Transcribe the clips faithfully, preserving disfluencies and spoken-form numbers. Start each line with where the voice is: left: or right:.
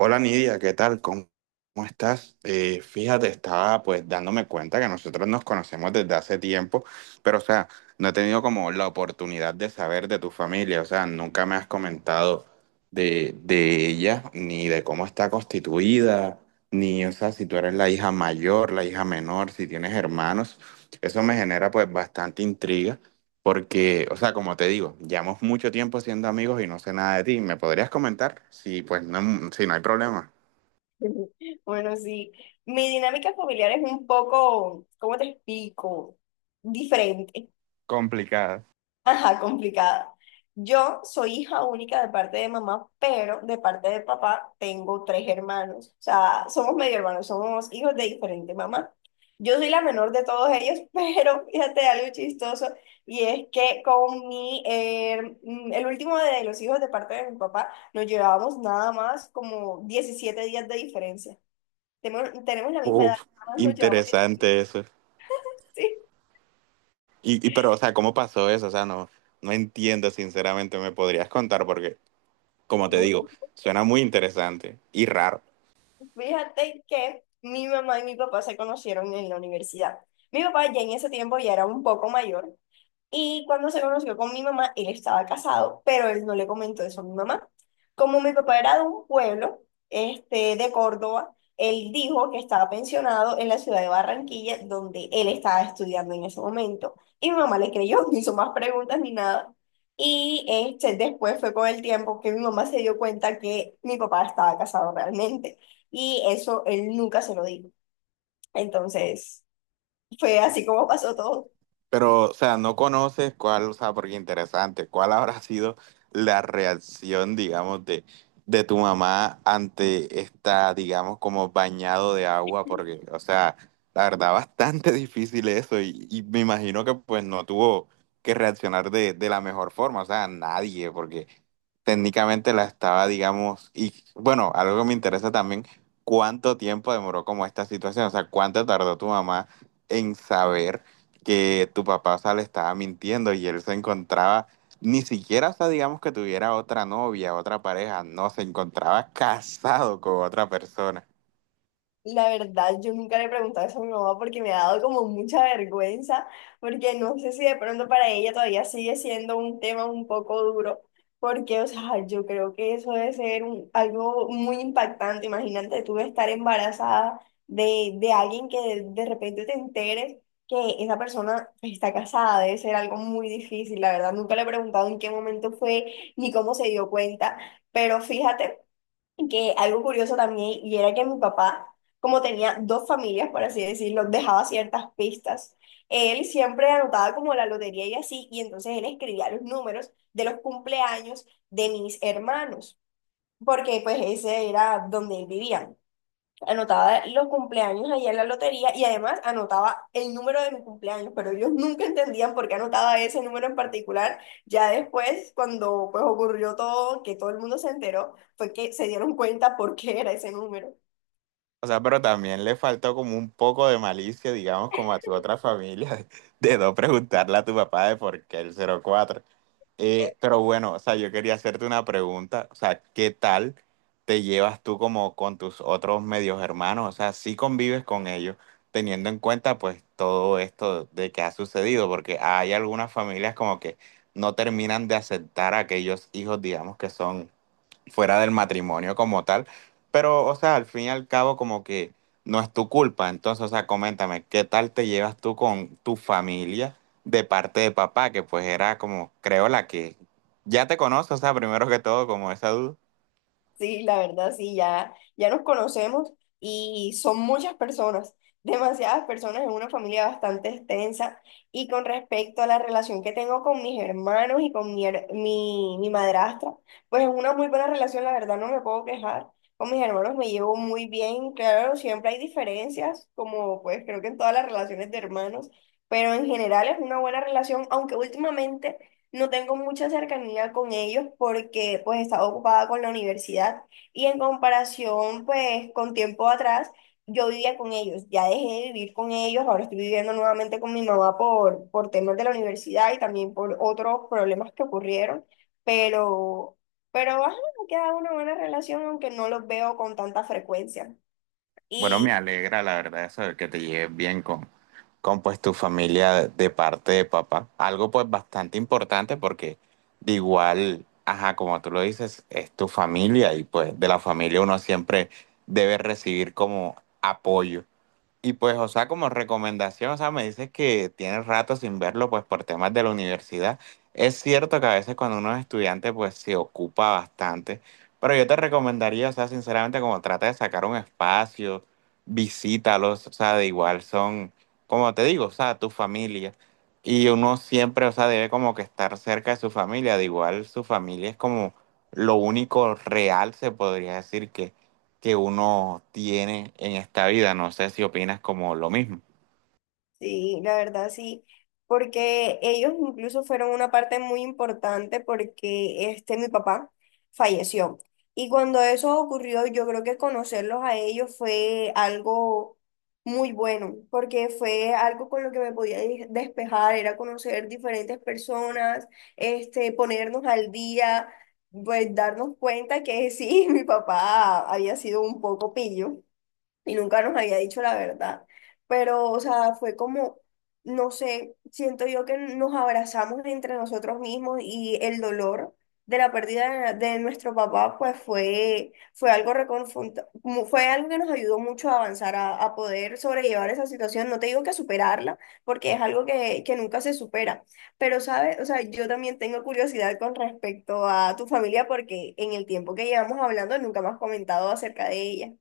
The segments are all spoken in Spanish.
right: Hola Nidia, ¿qué tal? ¿Cómo, cómo estás? Eh, fíjate, estaba pues dándome cuenta que nosotros nos conocemos desde hace tiempo, pero o sea, no he tenido como la oportunidad de saber de tu familia, o sea, nunca me has comentado de, de ella, ni de cómo está constituida, ni, o sea, si tú eres la hija mayor, la hija menor, si tienes hermanos, eso me genera pues bastante intriga. Porque, o sea, como te digo, llevamos mucho tiempo siendo amigos y no sé nada de ti. ¿Me podrías comentar? Sí, pues no, sí, no hay problema.
left: Bueno, sí. Mi dinámica familiar es un poco, ¿cómo te explico? Diferente.
right: Complicada.
left: Ajá, complicada. Yo soy hija única de parte de mamá, pero de parte de papá tengo tres hermanos. O sea, somos medio hermanos, somos hijos de diferente mamá. Yo soy la menor de todos ellos, pero fíjate algo chistoso, y es que con mi, eh, mm, el último de los hijos de parte de mi papá, nos llevábamos nada más como diecisiete días de diferencia. Tenemos, tenemos la misma edad,
right: Uf,
left: nada más nos llevamos diez.
right: interesante eso.
left: Sí.
right: Y, y pero, o sea, ¿cómo pasó eso? O sea, no, no entiendo, sinceramente, ¿me podrías contar? Porque, como te
left: Uy.
right: digo, suena muy interesante y raro.
left: Fíjate que mi mamá y mi papá se conocieron en la universidad. Mi papá ya en ese tiempo ya era un poco mayor. Y cuando se conoció con mi mamá, él estaba casado, pero él no le comentó eso a mi mamá. Como mi papá era de un pueblo, este, de Córdoba, él dijo que estaba pensionado en la ciudad de Barranquilla, donde él estaba estudiando en ese momento. Y mi mamá le creyó, no hizo más preguntas ni nada. Y este, después fue con el tiempo que mi mamá se dio cuenta que mi papá estaba casado realmente. Y eso él nunca se lo dijo. Entonces, fue así como pasó todo.
right: Pero, o sea, no conoces cuál, o sea, porque interesante, cuál habrá sido la reacción, digamos, de, de tu mamá ante esta, digamos, como bañado de agua, porque, o sea, la verdad, bastante difícil eso y, y me imagino que pues no tuvo que reaccionar de, de la mejor forma, o sea, nadie, porque técnicamente la estaba, digamos, y bueno, algo que me interesa también, cuánto tiempo demoró como esta situación, o sea, cuánto tardó tu mamá en saber que tu papá, o sea, le estaba mintiendo y él se encontraba, ni siquiera, o sea, digamos que tuviera otra novia, otra pareja, no, se encontraba casado con otra persona.
left: La verdad, yo nunca le he preguntado eso a mi mamá porque me ha dado como mucha vergüenza, porque no sé si de pronto para ella todavía sigue siendo un tema un poco duro, porque, o sea, yo creo que eso debe ser un- algo muy impactante. Imagínate tú estar embarazada de, de alguien que de, de repente te enteres que esa persona está casada, debe ser algo muy difícil. La verdad, nunca le he preguntado en qué momento fue ni cómo se dio cuenta, pero fíjate que algo curioso también, y era que mi papá, como tenía dos familias, por así decirlo, dejaba ciertas pistas. Él siempre anotaba como la lotería y así, y entonces él escribía los números de los cumpleaños de mis hermanos, porque pues ese era donde él vivía, anotaba los cumpleaños allá en la lotería y además anotaba el número de mi cumpleaños, pero ellos nunca entendían por qué anotaba ese número en particular. Ya después, cuando pues ocurrió todo, que todo el mundo se enteró, fue que se dieron cuenta por qué era ese número.
right: O sea, pero también le faltó como un poco de malicia, digamos, como a tu otra familia, de, no preguntarle a tu papá de por qué el cero cuatro. Eh, pero bueno, o sea, yo quería hacerte una pregunta, o sea, ¿qué tal te llevas tú como con tus otros medios hermanos? O sea, si convives con ellos, teniendo en cuenta pues todo esto de que ha sucedido? Porque hay algunas familias como que no terminan de aceptar a aquellos hijos, digamos, que son fuera del matrimonio como tal. Pero, o sea, al fin y al cabo, como que no es tu culpa. Entonces, o sea, coméntame, ¿qué tal te llevas tú con tu familia de parte de papá? Que pues era como, creo, la que ya te conoce, o sea, primero que todo, como esa duda.
left: Sí, la verdad, sí, ya, ya nos conocemos y son muchas personas, demasiadas personas en una familia bastante extensa. Y con respecto a la relación que tengo con mis hermanos y con mi, her- mi, mi madrastra, pues es una muy buena relación, la verdad, no me puedo quejar. Con mis hermanos me llevo muy bien, claro, siempre hay diferencias, como pues creo que en todas las relaciones de hermanos, pero en general es una buena relación, aunque últimamente... No tengo mucha cercanía con ellos porque pues estaba ocupada con la universidad y en comparación pues con tiempo atrás yo vivía con ellos, ya dejé de vivir con ellos, ahora estoy viviendo nuevamente con mi mamá por, por temas de la universidad y también por otros problemas que ocurrieron, pero, pero ajá, me queda una buena relación aunque no los veo con tanta frecuencia.
right: Bueno, me
left: Y
right: alegra la verdad eso de que te lleves bien con, con pues tu familia de, de parte de papá. Algo pues bastante importante porque de igual, ajá, como tú lo dices, es tu familia y pues de la familia uno siempre debe recibir como apoyo. Y pues, o sea, como recomendación, o sea, me dices que tienes rato sin verlo, pues por temas de la universidad. Es cierto que a veces cuando uno es estudiante, pues se ocupa bastante, pero yo te recomendaría, o sea, sinceramente, como trata de sacar un espacio, visítalos, o sea, de igual son, como te digo, o sea, tu familia. Y uno siempre, o sea, debe como que estar cerca de su familia, de igual su familia es como lo único real, se podría decir que que uno tiene en esta vida. No sé si opinas como lo mismo.
left: sí, la verdad sí, porque ellos incluso fueron una parte muy importante porque este mi papá falleció. Y cuando eso ocurrió, yo creo que conocerlos a ellos fue algo muy bueno, porque fue algo con lo que me podía de- despejar, era conocer diferentes personas, este, ponernos al día, pues darnos cuenta que sí, mi papá había sido un poco pillo y nunca nos había dicho la verdad. Pero, o sea, fue como, no sé, siento yo que nos abrazamos entre nosotros mismos y el dolor de la pérdida de, de nuestro papá, pues fue, fue algo reconfronta- mu- fue algo que nos ayudó mucho a avanzar, a, a poder sobrellevar esa situación. No te digo que superarla, porque es algo que, que nunca se supera. Pero, ¿sabes? O sea, yo también tengo curiosidad con respecto a tu familia, porque en el tiempo que llevamos hablando nunca me has comentado acerca de ella.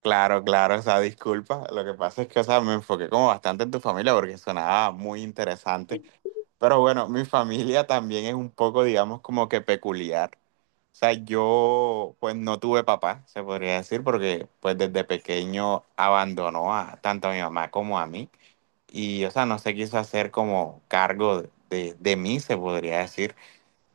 right: Claro, claro, o sea, disculpa. Lo que pasa es que, o sea, me enfoqué como bastante en tu familia porque sonaba muy interesante. Pero bueno, mi familia también es un poco, digamos, como que peculiar. O sea, yo pues no tuve papá, se podría decir, porque pues desde pequeño abandonó a tanto a mi mamá como a mí. Y, o sea, no se quiso hacer como cargo de, de mí, se podría decir.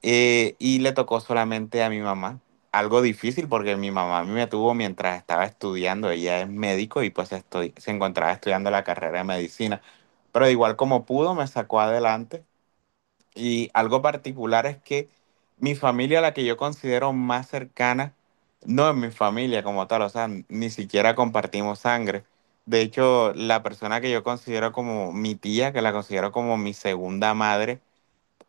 right: Eh, y le tocó solamente a mi mamá. Algo difícil porque mi mamá a mí me tuvo mientras estaba estudiando. Ella es médico y pues estoy, se encontraba estudiando la carrera de medicina. Pero de igual como pudo, me sacó adelante. Y algo particular es que mi familia, la que yo considero más cercana, no es mi familia como tal, o sea, ni siquiera compartimos sangre. De hecho, la persona que yo considero como mi tía, que la considero como mi segunda madre,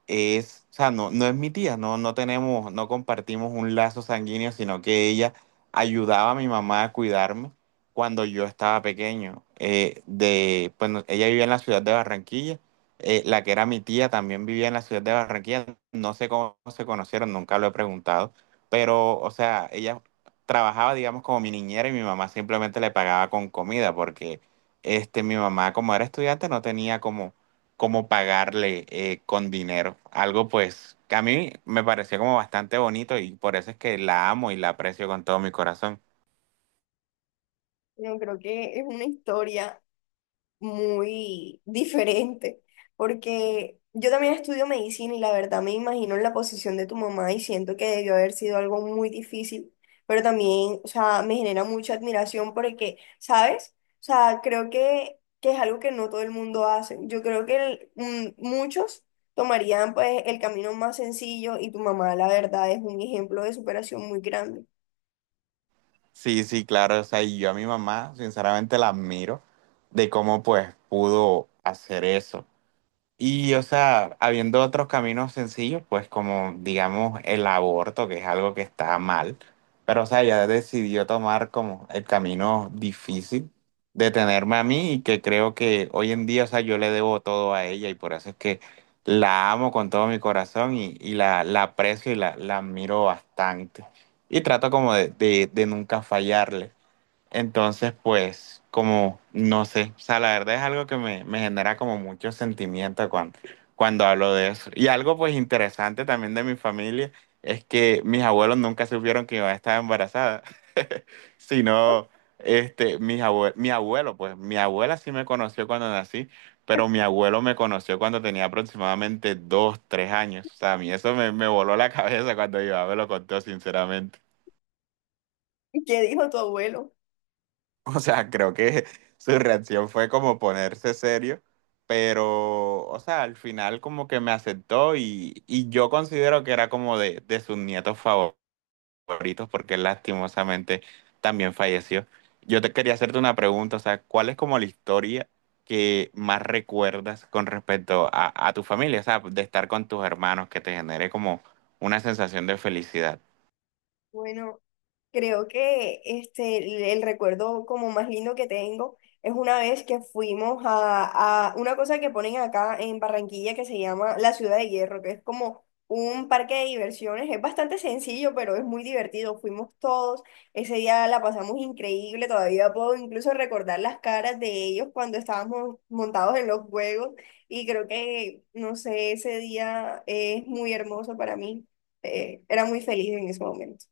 right: es, o sea, no, no es mi tía, no, no tenemos, no compartimos un lazo sanguíneo, sino que ella ayudaba a mi mamá a cuidarme cuando yo estaba pequeño. Eh, de, bueno, ella vivía en la ciudad de Barranquilla, eh, la que era mi tía también vivía en la ciudad de Barranquilla, no sé cómo se conocieron, nunca lo he preguntado, pero, o sea, ella trabajaba, digamos, como mi niñera y mi mamá simplemente le pagaba con comida, porque este, mi mamá, como era estudiante, no tenía como como pagarle eh, con dinero. Algo pues que a mí me pareció como bastante bonito y por eso es que la amo y la aprecio con todo mi corazón.
left: Yo creo que es una historia muy diferente, porque yo también estudio medicina y la verdad me imagino en la posición de tu mamá y siento que debió haber sido algo muy difícil, pero también, o sea, me genera mucha admiración porque, ¿sabes? O sea, creo que, que es algo que no todo el mundo hace. Yo creo que el- mm, muchos tomarían pues el camino más sencillo y tu mamá, la verdad, es un ejemplo de superación muy grande.
right: Sí, sí, claro, o sea, y yo a mi mamá sinceramente la admiro de cómo pues pudo hacer eso. Y, o sea, habiendo otros caminos sencillos, pues como, digamos, el aborto, que es algo que está mal, pero, o sea, ella decidió tomar como el camino difícil de tenerme a mí y que creo que hoy en día, o sea, yo le debo todo a ella y por eso es que la amo con todo mi corazón y, y la, la aprecio y la, la admiro bastante. Y trato como de, de de nunca fallarle. Entonces, pues, como, no sé, o sea, la verdad es algo que me, me genera como mucho sentimiento cuando, cuando hablo de eso. Y algo pues interesante también de mi familia es que mis abuelos nunca supieron que yo estaba embarazada, sino, este, mis abue- mi abuelo, pues, mi abuela sí me conoció cuando nací, pero mi abuelo me conoció cuando tenía aproximadamente dos, tres años. O sea, a mí eso me, me voló la cabeza cuando mi mamá me lo contó, sinceramente.
left: ¿Qué dijo tu abuelo?
right: O sea, creo que su reacción fue como ponerse serio, pero, o sea, al final como que me aceptó y, y yo considero que era como de, de sus nietos favoritos porque él lastimosamente también falleció. Yo te quería hacerte una pregunta, o sea, ¿cuál es como la historia que más recuerdas con respecto a, a tu familia? O sea, de estar con tus hermanos que te genere como una sensación de felicidad.
left: Bueno. Creo que este, el, el recuerdo como más lindo que tengo es una vez que fuimos a, a una cosa que ponen acá en Barranquilla que se llama la Ciudad de Hierro, que es como un parque de diversiones. Es bastante sencillo, pero es muy divertido. Fuimos todos, ese día la pasamos increíble, todavía puedo incluso recordar las caras de ellos cuando estábamos montados en los juegos y creo que, no sé, ese día es muy hermoso para mí. Eh, era muy feliz en ese momento.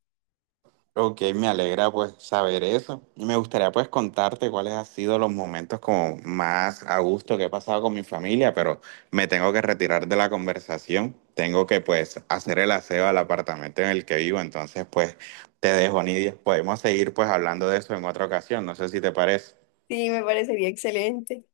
right: Ok, me alegra pues saber eso. Y me gustaría pues contarte cuáles han sido los momentos como más a gusto que he pasado con mi familia, pero me tengo que retirar de la conversación. Tengo que pues hacer el aseo al apartamento en el que vivo, entonces pues te dejo, Nidia. Podemos seguir pues hablando de eso en otra ocasión, no sé si te parece.
left: Sí, me parecería excelente.